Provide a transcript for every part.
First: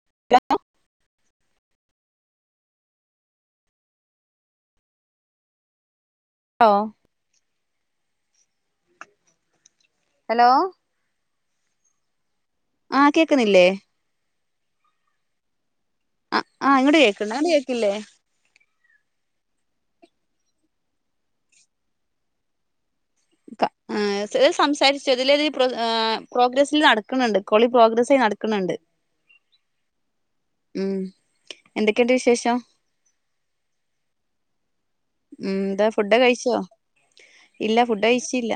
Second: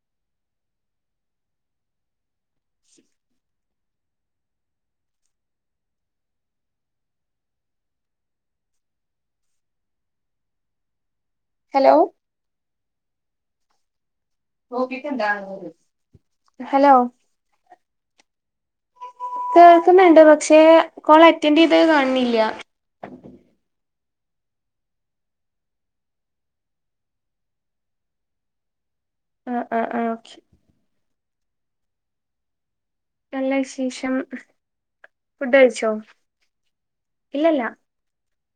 [unintelligible] ഷിട്ട [inaudible] ഓ hello hello ആഹ് കേക്ക്ന്നില്ലേ? ഓ കേക്ക്ണ്ടാ [unintelligible] അ ആഹ് ഇങ്ങട്ട് കേക്ക്ണ്ട് അങ്ങട് കേക്കില്ലേ? കേൾക്കുന്നുണ്ട് പക്ഷെ കോള റ്റൻഡെയ്ത കാണ്ണില്ല ക ആ ഏ സ്‌ സംസാരിച്ചൊ തിലൊരു പ്രൊ ഏ പ്രോഗ്രസ്സിൽ നടക്കുന്നുണ്ട് കോളി പ്രോഗ്രസി നടക്ക്ണണ്ട് [inaudible] ആ ആ ആഹ് ഓക്കെ ഉം എന്തൊക്കെണ്ട് വിശേഷം? നല്ല വിശേഷം. ഫുഡ് ഉംന്താ കഴിച്ചോ ഫുഡ്ഡ് കഴിച്ചോ? ഇല്ലല്ല ഇല്ല ഫുഡ്ഡഴിച്ചില്ല.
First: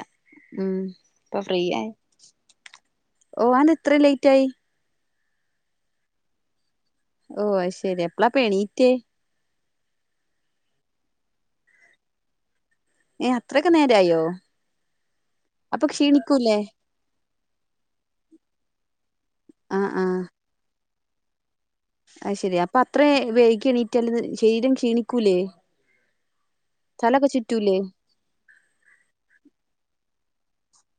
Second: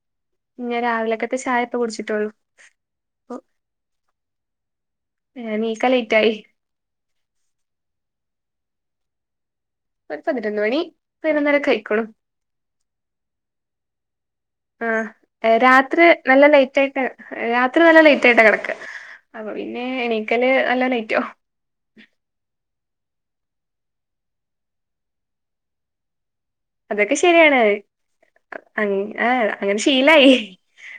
ഉം ഞാൻ രാവിലക്കത്തെ പ്പ ചായ ഇപ്പ ഫ്രീയായ് കുടിച്ചിട്ടുള്ളൂ ഓഹ് അഎന്താ ഇത്രേം ലേറ്റായി? ഏഹ് ണീക്കാൻ ലേറ്റായി. ഓഹ് അയ്ശെരി എപ്പളാപെണീറ്റേ? ഒര് പതിനൊന്ന് മണി പയ്നൊന്നരക്കയ്ക്കുണു. ഏഹ് അത്രൊക്കെ നേരായൊ? ആഹ് ഏ രാത്രി നല്ല ക്ഷീണിക്കൂല്ലേ നൈറ്റായിട്ടാ രാത്രി നല്ല ലേറ്റായിട്ടാ കെടക്ക. അപ്പൊ പിന്നെ ആഹ് ആഹ് എണീക്കല് നല്ല ലേറ്റാവും. അയ്ശെരി അപ്പത്രെ വൈഗി എണീറ്റാല് ശെരീരം ക്ഷീണിക്കൂലേ? അതൊക്കെ തലൊക്കെ ശെരിയാണ് ചുറ്റൂലേ അൻ അ അങ്ങനെ ശീലായി.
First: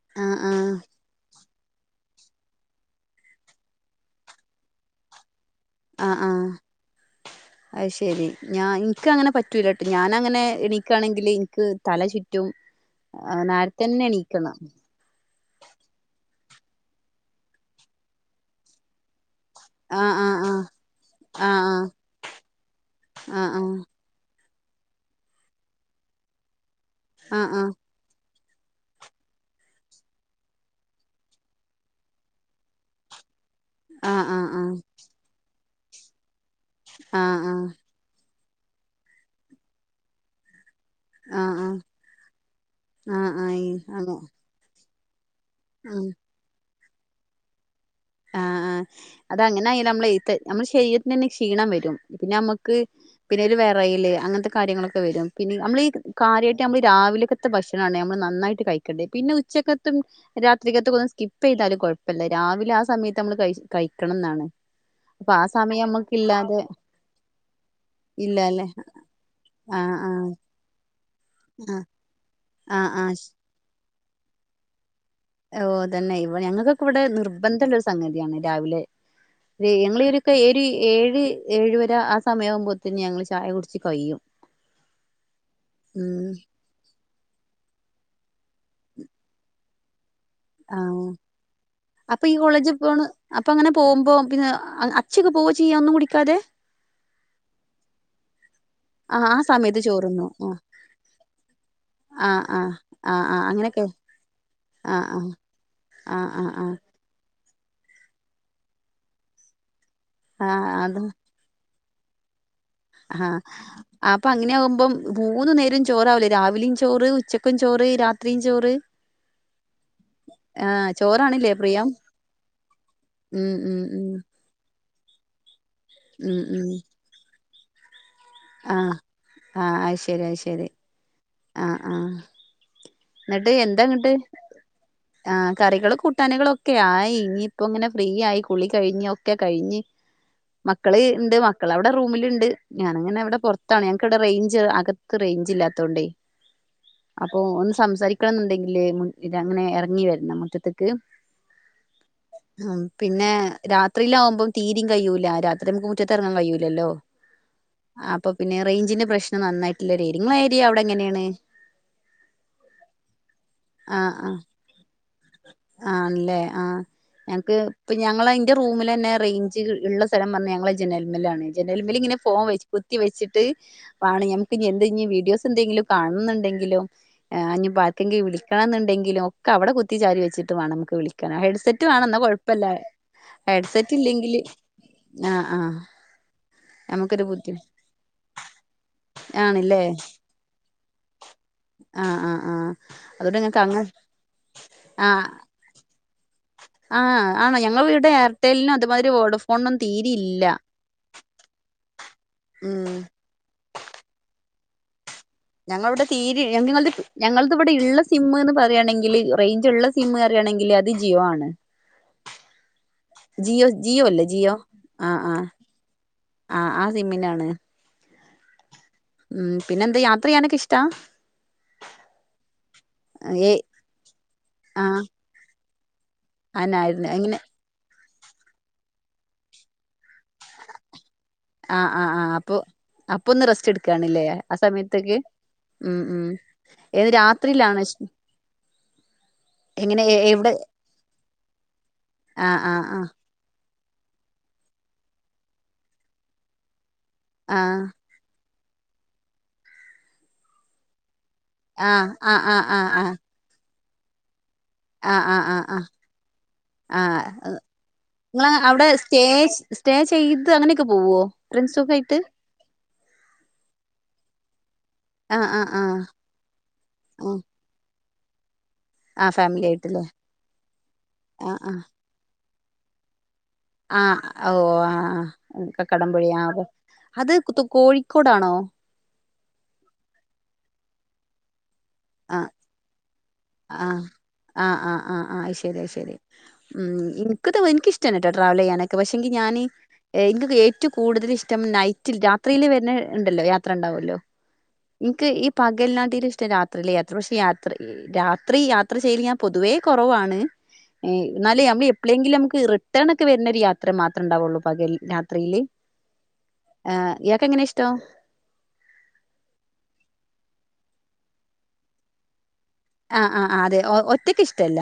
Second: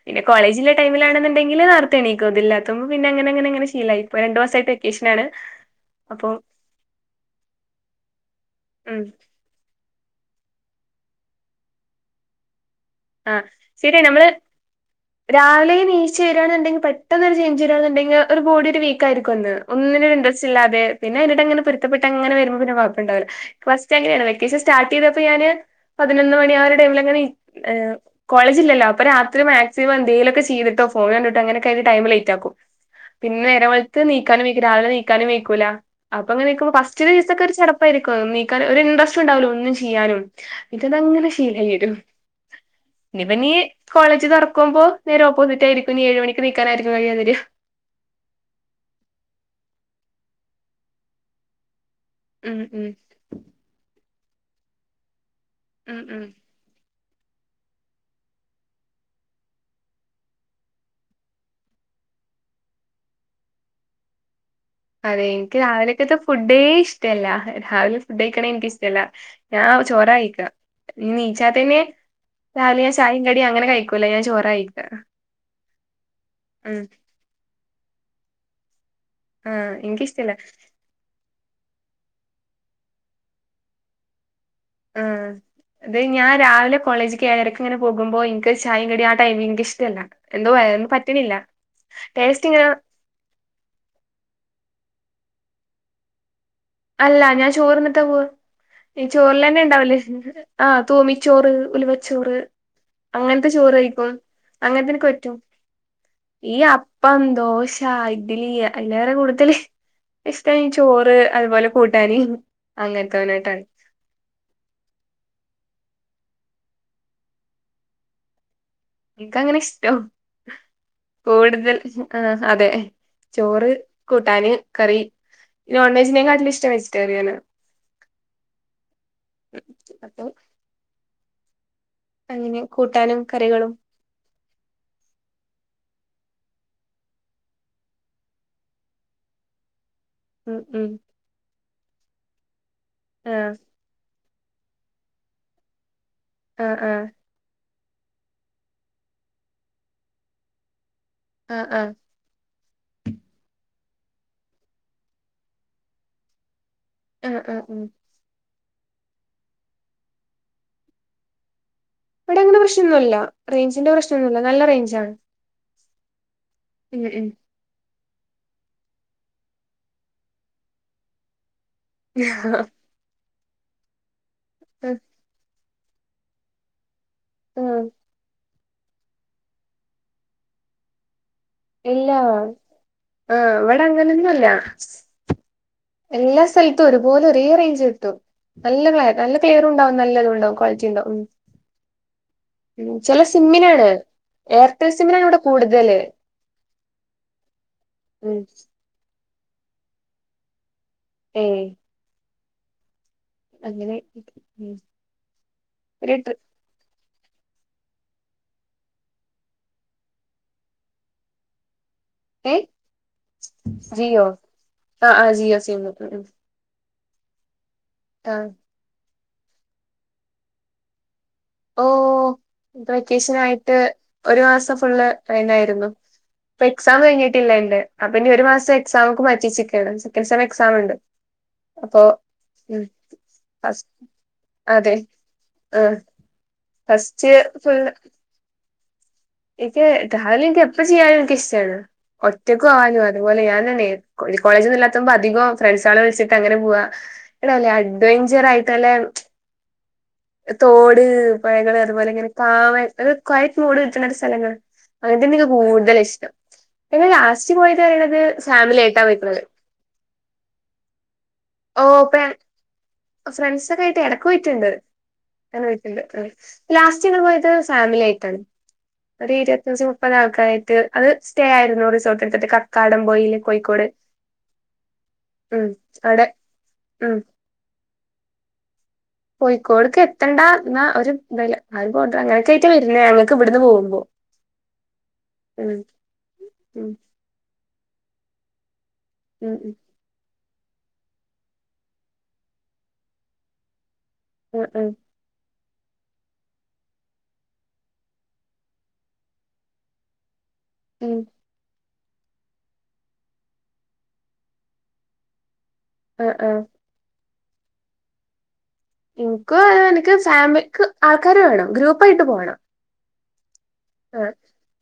പിന്നെ ആഹ് കോളേജിലെ ആഹ് ടൈമിലാണ്ന്ന് ണ്ടെങ്കില് നാർത്തെണീക്കും ത് ല്ലാത്തപ്പ പിന്നങ്ങന ങ്ങനെങ്ങനെ ശീലായി പ്പൊ രണ്ട് മാസായ്ട്ട് വെക്കേഷനാണ്. ആഹ് അപ്പൊ ആഹ് അയ്ശെരി ഞാ ഉം ഇൻക്കങ്ങനെ പറ്റ് റ്റൂലട്ട് ഞാനങ്ങനെ എണീക്കാണെങ്കില് ഇൻക്ക് തല ചുറ്റും. ആഹ്. നാരത്തെ ശരിയാ നമ്മള് ന്നെണീക്കണം രാവിലെ നീച്ചേരാണ്ന്ന്ണ്ടെങ്കി പെട്ടെന്നൊരു ചേഞ്ച് വരാന്ന്ണ്ടെങ്കി ഒര് ബോഡി ഒരു വീക് ത്തായിരിക്കുംന്ന് ഒന്നിനും ആഹ് ഒരു ആഹ് ഇൻറസ്റ്റ്ല്ലാതെ പിന്നയ്നെട്ടങ്ങനെ ആഹ് പൊരുത്തപ്പെട്ടങ്ങനെ വരുമ്പോ പിന്നെ കൊഴപ്പണ്ടാവ് ല ആഹ് ഫസ്റ്റ്ങ്ങനെണ് വെക്കേഷൻ സ്റ്റാർട്ടെയ്തപ്പോ ഞാന് പതിനൊന്ന് മണി ആയൊരു ടൈമിലങ്ങനെ ഇര് ആഹ് ആഹ് എഹ്. കോളേജില്ലല്ലോ അപ്പൊ രാത്രി മാക്സിമം എന്തെലൊക്കെ ചെയ്തിട്ടോ ഫോണ് കണ്ട്ട്ടോ അങ്ങനൊക്കായിട്ട് ടൈമ് ലെയ്റ്റാക്കും. പിന്നെ നേരം വെള്ത്ത് ആഹ് നീക്കാനും ആഹ് വെയ്ക്കും രാവിലെ വീക്കാനും വെയ്ക്കൂല അപ്പൊങ്ങനെക്കൊ ഫസ്റ്റ് ആഹ് ആഹ് ദിവസൊക്കെ ഒര് ആഹ് ചടപ്പായിര്ക്കും നീക്കാന് ഒരിൻട്രസ്‌റ്റുണ്ടാവൂലാന്നും ചെയ്യാനും. ഇതതങ്ങനെ ആഹ് ആഹ് ആഹ് ശീലായെരും. ആഹ് ആഹ് ആഹ് ആഹ് ആഹ് ഇനിപ്പനീ കോളേജ് അങ്ങനെ തൊർക്കുമ്പോ നേരെ ഓപ്പോസിറ്റായിര്ക്കും ഉം ഇനിഏഴ് മണിക്ക് [unintelligible] ആഹ് ആഹ് അത ങ്ങനായാല്ലമ്മളെ ത് നമ്മുടെ ശെരീരത്തിനെന്നെ ക്ഷീണം വെരും ഉം പിന്നെമ്മക്ക്. ഉം പിന്നൊര് വെറയല് അങ്ങൻത്തെ കാര്യങ്ങളൊക്കെ വെരും പിന്നെ ഞമ്മളീ ഉം ഉം കാര്യായ് നമ്മള് രാവിൽക്കത്തെ ഭക്ഷണാണ് ഞമ്മള് ന്നന്നായിട്ട് കഴിക്കെണ്ടേയ് പിന്നെ ഉച്ചക്കത്തും. രാത്രികത്തക്കൊന്ന് സ്കിപ്പ്യ്താലും കൊഴപ്പല്ല രാവിലെ ആഹ് സമയത്ത് അമ്മള് കഴ് കഴിക്കണംന്നാണ്. അതെ ഇൻക്ക് രാവിലെക്കത്തെ ഫുഡേ ഇഷ്ടല്ല രാവിലെ ഫുഡ്ഴിക്ക്ണേ ഇല്ലല്ലേ ഇൻക്ക് ഇഷ്ടല്ല. ഞാൻ ആഹ് ചോറാ ആഹ് കയിക്ക ഇനി ന്നീച്ചാത്തെയ്ന് ആഹ് രാവിലെ ആഹ് ഞാൻ ആഹ് ചായിം കടിം അങ്ങനെ കഴിക്കൂല, ഞാൻ ചോറാ കഴിക്ക. ഓഹ് തന്നെ ഇവ ഞങ്ങക്കൊക്കെ ഇവടെ നിർബന്ധള്ളൊര് സംഗതിയാണ് രാവിലെ വേ ആഹ് എനിക്കിഷ്ടല്ല ഞാങ്ങളീരോക്കെ ഒരി ഏഴ് ഏഴവര ആഹ് സമയാവുമ്പോത്തിന് ഞങ്ങൾ ചായ കുട്ച്ച് കയ്യും. ആഹ് അത് ഞാൻ രാവിലെ കോളേജ്ക്ക് ഏഴരക്ക് ങ്ങനെ പോകുമ്പോ ഇൻക്ക് ചായിം കടിം ആഹ് ടൈംമില് ഇൻക്ക് ഇഷ്ട്ടെല്ലാ എന്തോ വയറിന് ആഹ് പറ്റ്ണില്ല ടേസ്റ്റ് ഇങ്ങനെ അപ്പൊങ്ങനെ പോവുമ്പോ പിന്നെ അച്ചെക്ക് പോവ ചെയ്യാ ഒന്നും കുടിക്കാതെ? അല്ല ഞാൻ ചോറ്ന്ന്ട്ട പോവ ഈ ആഹ് ആ സമയത്ത് ചോറ്ലെന്നെണ്ടാവ്ലെ ചോറുണ്ണും അഹ് തൂമിച്ചോറ് ആഹ് ഉലുവച്ചോറ് ആഹ് ആഹ് ആഹ് ആഹ് അങ്ങൻത്തെ അങ്ങനെയൊക്കെ ചോറ്യ്ക്കും അങ്ങൻത്തെ ഇൻക്ക് ആഹ് പറ്റും. ആഹ് ആഹ് ഈ ആഹ് ആഹ് അപ്പം ദോശ ഇഡ്ലി അയ്ലാറെ കൂടുതല് ഇഷ്ട്ടം ഈ ആഹ് അത് ചോറ് അത്പോലെ കൂട്ടാന് ആഹ് അങ്ങൻത്തോനായിട്ടാണ് അപ്പൊ അങ്ങനെ ആവുമ്പം ഭൂന്ന്ന്നേരം ചോറാവ്ലെ രാവിലിം ചോറ്, ഉച്ചക്കും ചോറ്, രാത്രിയും ചോറ് ഇൻക്കങ്ങനെ ഇഷ്ടം ആഹ് ചോറാണില്ലേ കൂടുതൽ പ്രിയം ആഹ് അതെ ഉം ചോറ് ഉം ഉം കൂട്ടാന് കറി ഉം നോൺവെജിനേകാട്ടിലും ഉം ഇഷ്ടം വെജിറ്റേറിയനാ. ആഹ് ആഹ്, അത്‌ ശരി, അപ്പൊ അത്‌ ശരി ആഹ് ആഹ് എങ്ങനെ കൂട്ടാനും കറികളും എങ്ങിട്ട് ആഹ് കറികളും കൂട്ടാനുകളും ഒക്കെ ആയി, ഇനി ഇപ്പ ഇങ്ങനെ ഫ്രീ ആയി കുളി കഴിഞ്ഞഞ് ഒക്കെ കഴിഞ്ഞ് ഉം ഉം മക്കള് ഇണ്ട് മക്കൾ അവിടെ റൂമിലുണ്ട് ഞാന് അങ്ങനെ ഇവിടെ ആഹ് പുറത്താണ് ഞങ്ങക്ക് ഇവിടെ റേഞ്ച് അക ത്ത് റേഞ്ച് ഇല്ലാത്തോണ്ടേ ആഹ് ആഹ് അപ്പൊ ഒന്ന് സംസാരിക്കണം എന്ന് ഒണ്ടെങ്കില് മുന് അങ്ങനെ ഇറങ്ങി വരണം മുറ്റത്തക്ക് ആഹ് ആഹ് ഉം പിന്നെ രാത്രിയില് ആകുമ്പം തീരിം കഴൂല, രാത്രി നമുക്ക് മുറ്റത്ത് ഇറങ്ങാൻ കഴിയൂലല്ലോ ആഹ് ആഹ് ഉം അപ്പ പിന്നെ റേഞ്ചിന്റെ പ്രശ്നം നന്നായിട്ട് ഉള്ളൊരു ഏരിയ നിങ്ങടെ ഏരിയ അവിടെ എങ്ങനെ ഏണ് ഇവിടെ അങ്ങനെ പ്രശ്നം ഒന്നുല്ല, റേഞ്ചിന്റെ ആ പ്രശ്നം ആ ഒന്നുല്ല നല്ല റേഞ്ചാണ് ആണല്ലേ ആഹ് ഉം ഉം ഞങ്ങക്ക് ഇപ്പൊ ഞങ്ങള ന്റെ റൂമിലെന്നെ റേഞ്ച് ഉള്ള സ്ഥലം എന്ന് പറഞ്ഞ ഞങ്ങൾ ജനൽ മേൽ ആണ് ജനലുമേൽ ഇങ്ങനെ ഫോണ് വെച്ച് കുത്തി വെച്ചിട്ട് വാണം നമുക്ക് ഇഞ് ആഹ് എന്തെങ്കിലും വീഡിയോസ് എന്തെങ്കിലും കാണണം ന്നുടെങ്കിലും ഇനി ഇപ്പ ആഹ് ആർക്ക് എങ്കിലും വിളിക്കണം എന്ന് ഒണ്ടെങ്കിലും ഒക്കെ അവിടെ കു ത്തി ചാരി വച്ചിട്ട് വേണം നമുക്ക് വിളിക്കാൻ ഹെഡ് സെറ്റ് വേണം, ഇല്ല ന്ന കൊഴപ്പല്ല ആഹ് ഇവിടെ ഹെഡ്സെറ്റ് ഇല്ലെങ്കില് അങ്ങനൊന്നുല്ല ആഹ് ആഹ് എല്ലാ സ്ഥലത്തും ഒരുപോലെ നമുക്കൊരു ഒരേ ബുദ്ധി റേഞ്ച് കിട്ടും നല്ലത് നല്ല ക്ലിയറും ആണ്ല്ലേ ഉണ്ടാവും, നല്ലതുണ്ടാവും, ക്വാളിറ്റി ഉണ്ടാവും ഉം ആഹ് ആഹ് ആഹ് ഉം ചെല അതോണ്ട് ഇങ്ങക്ക് അങ്ങ സിമ്മിനാണ് എയർടെൽ സിമ്മിനാണ് ആഹ് ഇവിടെ കൂടുതല് ആഹ് ആണോ ഞങ്ങൾ ഇവടെ ഉം എയർടെല്ലിനും അതുമാതിരി വോഡോഫോണിനും തീരി ഇല്ല. ഏഹ്. ഉം അങ്ങനെ ഉം ഞങ്ങളവടെ ഇവടെ ഒരു ട്രി തീരീ [unintelligible] ഞങ്ങൾത് ഇവടെ ഇള്ള സിം ന്ന് പർയാണെങ്കില് റേഞ്ച് ഒള്ള സിം പർയാണെങ്കിൽ അത് ജിയോ ആണ്. ഏഹ് ജിയോ ജിയോ അല്ലേ ജിയോ ആഹ് ആഹ്. ജിയോ സിമ്മ് ഉം ഉം ആഹ് ആ സിമ്മിനാണ്. ആഹ്. ഉം പിന്നെന്താ യാത്ര ചെയ്യാനൊക്കെ ഇഷ്ടാ? ഓഹ് ഇപ്പ ഏ വെക്കേഷനായിട്ട് ഒരു മാസം ആഹ് ഫുള്ള് അഎന്നായിരുന്നു. ഇപ്പ എക്സാം അനായിരുന്നു എങ്ങനെ കഴിഞ്ഞിട്ടില്ല എന്റെ അപ്പ ഇനി ഒരു മാസം എക്സാംമുക്ക് മാറ്റ്യേച്ചക്കാണ്. Second sem എക്സാമ്ണ്ട്. ആഹ് ആഹ് ആഹ് അപ്പൊ അപ്പൊന്ന് റെസ്റ്റ് ഫസ് ഇട്ക്കാണ്ല്ലേ ആ അതെ സമയത്ത്ക്ക് ഉം ആഹ് ഉം. ഏത് ഫസ്റ്റ് രാത്രിയിലാണൊ ഇഷ് ഇൻക്ക് എങ്ങനെ എ ട്രാവല് എവിടെ ഇൻക് എപ്പ ചെയ്യാനും ഇൻക്ക് ഇഷ്ടാണ് ആഹ് ഒറ്റക്കൊ വാനും ആഹ് അതെ പോലെ ഞാനെന്നേ കോളി ഈ കോളേജൊന്നു ഇല്ലാത്തുമ്പോ അധികോം ഫ്രണ്ട്സാളെ വിൾച്ചിട്ട് അങ്ങനെ പോവാ ന്നട്ട് നല്ല അ ആഹ് ഡെയ്ഞ്ചർ ആയിട്ട് നല്ലെ തോട് പൊയകള് അത് പോലെ ആഹ് ഇങ്ങനെ ആഹ് ആഹ് കാം ആഹ് ആഹ് കൊയറ്റ് മൂഡ് കിട്ട്ണ ഒരു സ്ഥലങ്ങൾ. അങ്ങൻ ആഹ് ആഹ് തന്നൊക്കെ ആഹ് ആഹ് കൂടുതൽ ഇഷ്ടം. പിന്നെ ആഹ് ലാസ്റ്റ് പോയത് പറയണത് ങ്ങള ഫാമിലി അവിടെ ആയിട്ടാ സ്റ്റേ പോയിക്കണത് സ്റ്റേ ചെയ്ത് അങ്ങനെ ഒക്കെ പോവോ? ഫ്രണ്ട്സൊക്കായിട്ട് ഫ്രണ്ട്സൊക്കെ ആയിട്ട് എടക്ക് പോയിറ്റ്ണ്ട്. ആഹ് അയ്ന് ആഹ് കൊയപ്പല്ല ആഹ് ഇപ്പ ലാസ്റ്റ് ഞങ്ങൾ ആഹ് പോയത് ഫാമിലി ആയിട്ടാണ്. ആഹ് ഒരു ഫാമിലി ഇരുപത്തഞ്ച് ആയിട്ടല്ലേ മുപ്പത് ആൾക്കാരായിട്ട് അത് സ്റ്റേ ആഹ് ആഹ് ആയിരുന്നു റിസോർട്ട് എടുത്തിട്ട് കക്കാടം പൊയില്. ആഹ് ഓഹ് ഉം ആഹ് കക്കാടം അവിടെ പോയിൽ ആഹ് ഉം അത് കോഴിക്കോടാണോ? കോഴിക്കോട്ക്കെത്തണ്ട ന്നാ ഒരു തുല്ല ആ ഒരു ബോർഡർ അങ്ങനെ ആഹ് ഒക്കെ ആയിട്ടാ വെരുന്നേ അങ്ങൻ ആഹ് ആഹ് ആഹ് ആഹ് ആഹ്. അഹ് ഉം ശരി. അഹ് ശരി. ഉം. ഇൻ ക്ക് തൂ ഇൻക്കിഷ്ടന്നെ ട്ടോ ട്രാവൽ ചെയ്യാനൊക്കെ പക്ഷെങ്കി ഉം ഞാന് ഏഹ് ഇൻകൊക്കെ ഏറ്റവും കൂടുതൽ ഇഷ്ടം നൈറ്റിൽ രാത്രിയില് വര്നെ ഇണ്ടല്ലോ യാത്ര ണ്ടാവല്ലോ. ആഹ് ആഹ്. ഇൻക്ക് ഈ പകൽനാട്ടിലു ഇഷ്ടം രാത്രിലെ യാത്ര പക്ഷെ യാത്ര രാത്രി യാത്ര ചെയ്യല് ഞാൻ പൊതുവേ കൊറവാണ് ഉം ഏഹ് ഇന്നാല് ഞമ്മള് എപ്ളെങ്കിലും നമുക്ക് റിട്ടേൺ ഒക്കെ വര്നൊരു യാത്ര മാത്രണ്ടാവൊള്ളൂ പകൽ രാത്രിയില്. അഹ് ആഹ് ഏഹ് ഇയാൾക്കെങ്ങനെ ഇഷ്ടം? ഇൻക്കു അങ്ങനൻക്ക് ഫാമിലിക്ക് ആൾക്കാർ വേണം ഗ്രൂപ്പായിട്ട് പോണം. ആഹ് ആഹ് ആഹ് അതെ ഒ ആഹ് ഒറ്റക്ക് ഇഷ്ടല്ല.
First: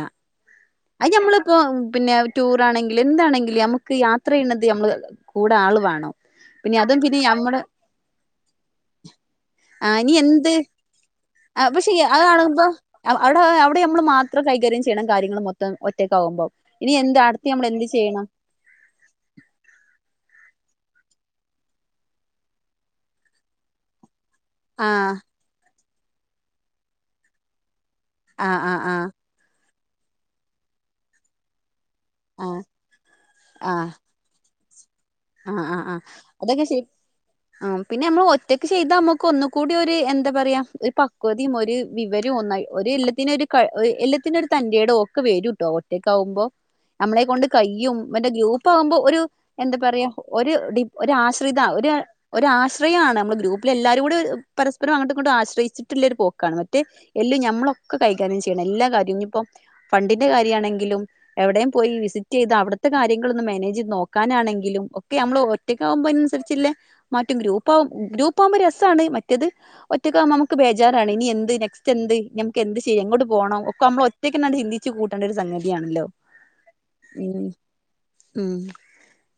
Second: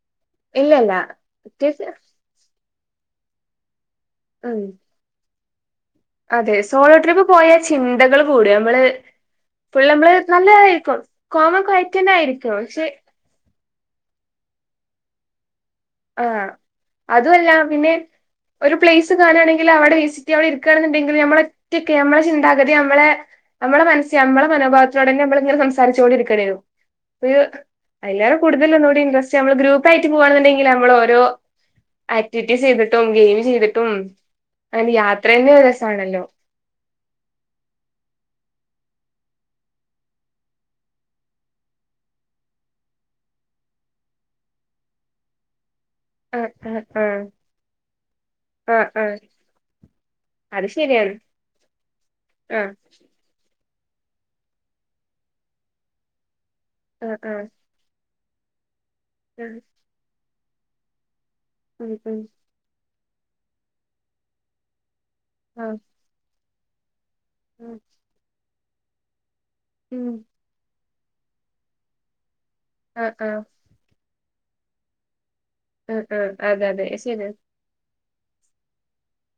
ഇല്ലല്ല അത് ഞമ്മളിപ്പം ഒറ്റക്ക് പിന്നെ ടൂറാണെങ്കില് എന്താണെങ്കിലും നമുക്ക് യാത്ര ഉം ചെയ്യ്ണത് നമ്മൾ കൂടെ ആള് വേണം. അതെ പിന്നെ സോളോ അതും പിന്നെ ട്രിപ്പ് പോയ ഞമ്മടെ ചിന്തകൾ കൂടും നമ്മള് ആഹ് ഫുള്ളമ്മള് ഇനി എന്ത് നല്ലതായിരിക്കും കോം ആൻഡ് കൊയറ്റെന്നെ ആയിരിക്കും. പക്ഷെ ഔ ഔടേ ഔടെ ഞമ്മൾ മാത്രം കൈകാര്യം ചെയ്യണം കാര്യങ്ങളും മൊത്തം ഒ ആഹ് റ്റക്കാവുമ്പം ഇനി എന്ത് അടുത്ത് അതുമല്ല നമ്മൾ എന്ത് പിന്നെ ചെയ്യണം ഒരു പ്ലേസ് കാണാണെങ്കിൽ അവടെ വിസിറ്റ് അവടെ ഇര്ക്കാണുന്നുണ്ടെങ്കിൽ നമ്മളൊ റ്റൊക്കെ നമ്മളെ ചിന്താഗതി നമ്മളെ നമ്മള മനസ്സി നമ്മുടെ മനോഭാവത്തിലോടെ ആഹ് തന്നെ നമ്മള ഇങ്ങനെ സംസാരിച്ചുക കൊണ്ടിരിക്കേൂ അ അല്ലാരും ആഹ് കൂടുതൽ ആഹ് ഒന്നുകൂടി ആഹ് ഇൻട്രസ്റ്റ് നമ്മള് ഗ്രൂപ്പായിട്ട് പോകണുണ്ടെങ്കിൽ നമ്മൾ ഓരോ ആക്ടിവിറ്റീസ് ആഹ് ചെയ്തിട്ടും ഗെയിം ചെയ്തിട്ടും ആഹ് അനെ ആഹ് ആഹ് ആഹ് അതൊക്കെ ശ ആഹ് പിന്നെ നമ്മൾ ഒറ്റക്ക് ചെയ്താ നമ്മുക്ക് ഒന്ന കൂടി ഒരു എന്താ പറയാ ഒരു പക്വതിയും ഒരു വിവരവും ഒന്നായി ഒ എല്ലാത്തിനൊ ഒരു എല്ലത്തിന ഒരു തന്റെറേടോ ഒക്കെ വരൂട്ടോ റ്റക്കകുമ്പോ ആഹ് ആഹ് നമ്മളെ ആഹ് കൊണ്ട് കയ്യും മറ്റേ ഗ്രൂപ്പ ആഹ് ആകുമ്പോ ആഹ് ഒരു എന്താ പറയാ അത് ഡി ശരിയാണ് ആശ്രിത ഒരു ആഹ് ആശ്ര ത്രയാണ് നമ്മൾ ഗ്രൂപ്പില എല്ലാവരും കൂടെ പര്പരംങ്ങട്ടും ആശ്രയിച്ചിട്ടുള്ളൊ ഒരു പോക്കാണ് ആഹ് എല്ല ആഹ് ഞമ്മളൊക്കെ കൈകാര്യം ചെയ്യണം എല്ലാ കാര്യവും ഇപ്പോ ഫണ്ടിന്റെ കാര്യമാണെങ്കിലും എവിടെയും പോയി ഉം ഉം വിസിറ്റ് ചെയ്ത് അവിടത്തെ കാര്യങ്ങള ഒന്നും മാനേജ് നോക്കാനാണെങ്കിലും നമ്മള് ആഹ് ഒറ്റക്ക ആകുമ്പോ അതിനനുസരിച്ചേ മറ്റും ഗ്രൂപ്പ ആഹ് ആകും ഗ്രൂപ്പ് ആകുമ്പോ രസമാണ് മറ്റത് ഉം ഒറ്റക്കാ നമുക്ക് ബേജാറാണ് ഇനി എന്ത് നെക്സ്റ്റ് എന്ത് നമക്ക് എന്ത് ശരി ആഹ് എങ്ങോട്ട് ആഹ് പോകണം ഇപ്പ നമ്മൾ ഒറ്റയ്ക്ക് ചിന്തിച്ച് കൂട്ടേണ്ട ഒരു ആഹ് സംഗതിയാണല്ലോ ആഹ് അതെ അതെ ശരിയാ ഉം ഉം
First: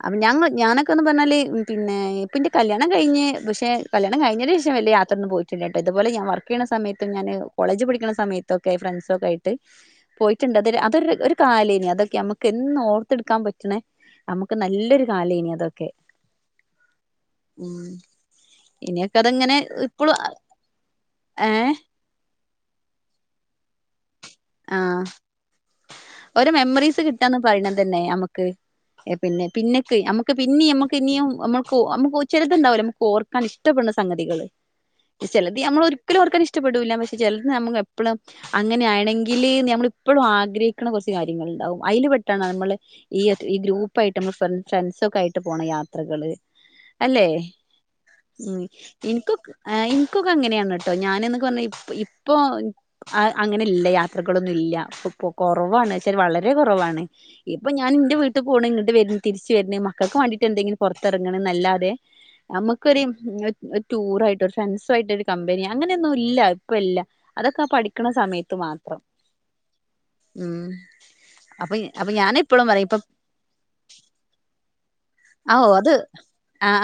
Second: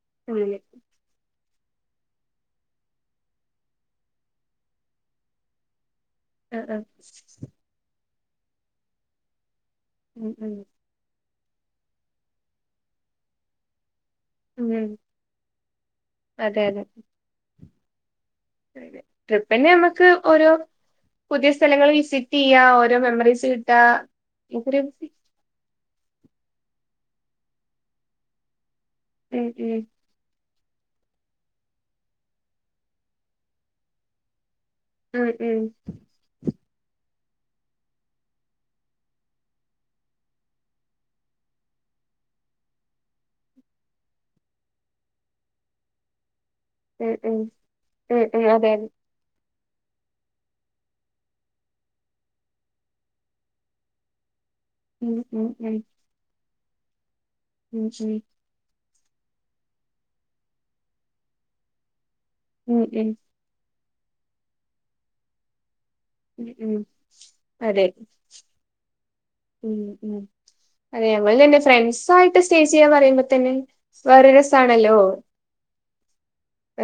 അപ്പൊ ഉം ഞങ്ങൾ അങ്ങനൊക്കെ പറഞ്ഞാ പിന്നെപ്പ പിന്നന്റെ കല്യാണം കഴിഞ്ഞ് പക്ഷെ കല്യാണം കഴിഞ്ഞതിന് ശേഷം വല്ല യാത്രൊന്ന് പോയി് ട്ട് ഇതുപോല ഞാൻ വർ ആഹ് ണ ആഹ് സമയത്തും ഞാന് കോളേജ് പഠിക്കണ സമയത്തൊക്കെ ഫ്രണ്ട്സ ഒക്കെ ആയിട്ട് ഉം ഉം പോയിട്ടുണ്ട് അത് അതൊ കാലേനി അതൊക്കെ നമുക്ക് എന്ന് ഓർത്തെടുക്കാൻ പറ്റണേ നമുക്ക് ഉം നല്ലൊരു അതൊക്കെ അതെ ഉം [unintelligible] ഇനിയൊക്കെ ട്രിപ്പ് അതങ്ങനെ തന്നെ നമ്മുക്ക് ഇപ്പളും ഓരോ പുതിയ ഏ സ്ഥലങ്ങൾ വിസിറ്റ് ചെയ്യ ഓരോ മെമ്മറീസ് കിട്ടാ നമുക്കൊരു ആഹ് ഓരോ മെമ്മറീസ് കിട്ടാന്ന് പറയണ തന്നെ നമുക്ക് ക്ക് പിന്നെ ഉം ഉം പിന്നെക്ക നക്ക് പിന്നെ നമ്മുക്ക് ഇനിയും നമ്മക്ക് നക്ക് ചെറുതുണ്ടാവുമോ നമുക്ക് ഓക്കാൻ ഇഷ്ടപ്പെടുന്ന സംഗതികള് ഉം ചിലത് ഉം നമ്മൾ ഒരിക്കലും ഓർക്കാൻ ഇഷ്ടപ്പെടൂല്ല പക്ഷെ ചിലത് നമ്മ എപ്പഴും അങ്ങനെ ആണെങ്കിൽ ല് നമ്മള ഇപ്പോഴും ആഗ്രഹിക്കുന്ന കുറച്ച് കാര്യങ്ങൾുണ്ടാാവും അതിൽ പെട്ടാണ് നമ്മള് ഈ ഈ ഗ്രൂപ്പായിയിട്ട് നമ്മ ഫ്രണ്ട്സ ഒക്കെ ആയിട്ട് പോണ യാത്രകള് അല്ലേ ഉം എനിക്കൊ എനിക്കൊക്കെ അങ്ങനെയാണ് കേട്ടോ ഞാനന്ന് പറഞ്ഞ ഇപ്പ ഇപ്പോ ആഹ് അങ്ങനെ ഇല്ലയാത്ര ത്രകളൊന്നും ഇല്ല ഉം ഉം ഉം ഉം കുറവാണ് ശരി വളരെ കുറവാണ് ഇപ്പൊ ഉം ഞാൻ എന്റെ വീട്ടിൽ ഇട്ട് പോണ് ഇങ്ങട്ട് വര്ണ് തിരിച്ച് വരണ് മക്കൾക്ക് വേണ്ടീട്ട് എന്തെങ്കിലും പുറത്തിറങ്ങണ്ന്നല്ലാതെ ഉം നമ്മുക്കൊരു ഉം ഒരു ടൂറായിട്ടോ ഒരു ഫ്രണ്ട്സായിട്ടോ ഒരു കമ്പനി അങ്ങനെയൊന്നും ഇല്ല ഉം ഉം ഇപ്പ ഇല്ല അതൊക്കെ ആഹ് അതെ പഠിക്കണ സമയത്ത് മാത്രം ഉം ഉം അതെ നമ്മൾ രണ്ട് അപ്പൊ അപ്പൊ ഞാൻ ഫ്രണ്ട്സായിട്ട് സ്റ്റേ എപ്പോഴും പറയും ഇപ്പൊ ചെയ്യാന്നറിയുമ്പോത്തന്നെ വെറെരസാണല്ലോ ഔ അത് ആഹ്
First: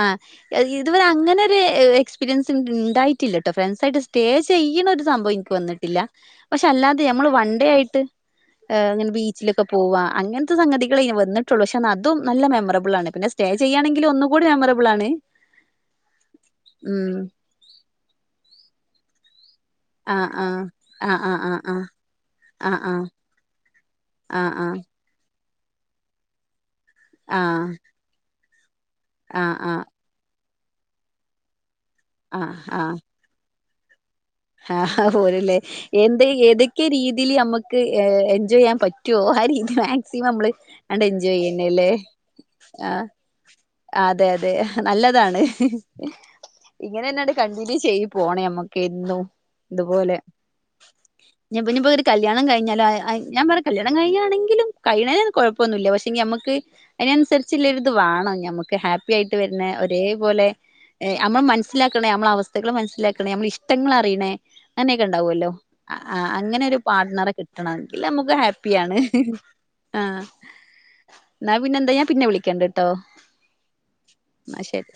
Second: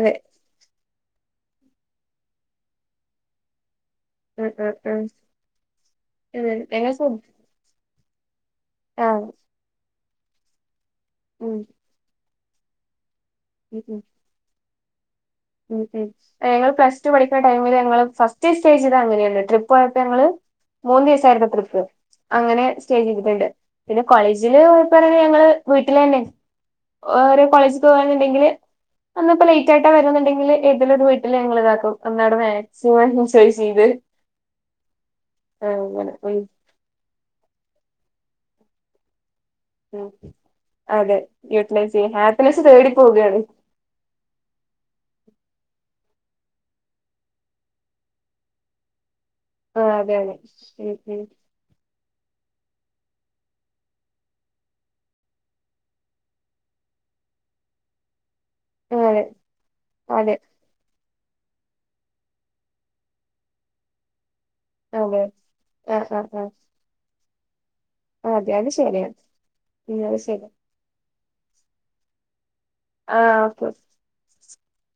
ആഹ് ഇതുവരെ അങ്ങനെ ഒരു എക്സ്പീരിയൻസ് ഇണ്ടായിട്ടില്ലട്ടോ ഫ്രണ്ട്സ് ആയിട്ട് സ്റ്റേ ആഹ് ആഹ് ചെയ്യണാരു ആഹ് സംഭവം എനിക്ക് വന്നിട്ടില്ല ഞങ്ങൾ ഫുഡ് വൺണ്ടേ ആയിട്ട് എഹ് ഇങ്ങനെ ആഹ് ബീച്ചിലൊക്കെ പോവാ അങ്ങനത്തെ സംഗതികളെ ഉം വന്നിട്ടുള്ളൂ പക്ഷെ അതും നല്ല മെമ്മറബിളാണ് പിന്നെ സ്റ്റേ ഉം ഉം ചെയ്യാണെങ്കിൽ ഒന്നുകൂടി മെമ്മറബിളാണ് ഉം ഉം ഞങ്ങൾ പ്ലസ് ടു പഠിക്കണ ടൈമില് ഞങ്ങള് ഫസ്റ്റ് സ്റ്റേജിലങ്ങനെന്നു ട്രിപ്പ് പോയപ്പോ ഞങ്ങള് ആഹ് ആഹ് ആഹ് മൂന്നീസായിരുന്ന് ആഹ് ട്രിപ്പ് അങ്ങനെ ആഹ് സ്റ്റേ ആഹ് ചെയ്തിട്ടുണ്ട് പിന്നെ ആഹ് കോളേജില് ഇപ്പറയുന്ന ഞങ്ങളെ വീട്ടിലെന്നെ ആഹ് ആഹ് ഒരേ ആഹ് കോളേജിക്ക് പോകാണണ്ടെങ്കില് അന്നിപ്പ ആഹ് ലേറ്റ് ആയിട്ടാ വരുന്നുണ്ടെങ്കിൽ ഏതിലും ഒരു വീട്ടില് ഞങ്ങൾ ഇതാക്കും അന്നവിടെ ആഹ് മാക്സിമം എൻജോയ് ചെയ്ത് ആഹാ പോരല്ലേ ആ, അങ്ങനെ എന്ത് ഏത് ഉം ഏതൊക്കെ രീതില് നമ്മക്ക് ഹെ എൻജോയ് ചെയ്യാൻ പറ്റോ ആ രീതീക്ക് ഉം മാക്സിമം മ്മള് ആണ്ട് അതെ എൻജോയ് ചെയ്യുന്നേല്ലേ യൂട്ടിലൈസ് ചെയ്യും ഹാപ്പിനെസ് ആ തേടി പോവുകയാണ് ആ അതെയതെ നല്ലതാണ് ഇങ്ങനെ ന്നാണ്ട് കണ്ടിന്യൂ ചെയ്ത് പോണേ നമ്മക്ക് എന്നും ആ അതെ ഇതുപോലെ അതെ ഉം ഉം ഞാ ഇപ്പോഞ്ഞിപ്പോ ഒരു കല്യാണം കഴഞ്ഞാലു ആ ഞാൻ പറ കല്യാണം കഴിഞ്ഞാണെങ്കിലും കഴിയണെനൊന്നും കുഴപ്പൊന്നില്ല പക്ഷെഞ്ഞിമ്മക്ക് അയിനനുസരിച്ചില്ലരുത് വണം ഞമ്മക്ക് ഹാപ്പി അതെ ആയിട്ട് വരുന്നെ ഒരേ അതെ പോലെ ഹെ നമ്മള് മനസിലാക്കണേ നമ്മളെ അവസ്ഥകൾ മനസ്സിലാക്കണെ നമ്മളെ ഇഷ്ടങ്ങൾ അറിയണെ അങ്ങനെക്കെ അതെ ഉണ്ടാവുല്ലോ ആ ആ അങ്ങനൊരു പാർട്ടനറെ കിട്ടണം ആ എങ്കിലമുക്ക് അതെ അത് ഹാപ്പിയാണ് ശരിയാണ് ഉം അത് ആഹ് ശരിയാ ന്നാ പിന്നെന്താ ഞാൻ പിന്നെ വിളിക്കണ്ട്ട്ടോ ആഹ് ഓക്കെ ന്നാ ശെരി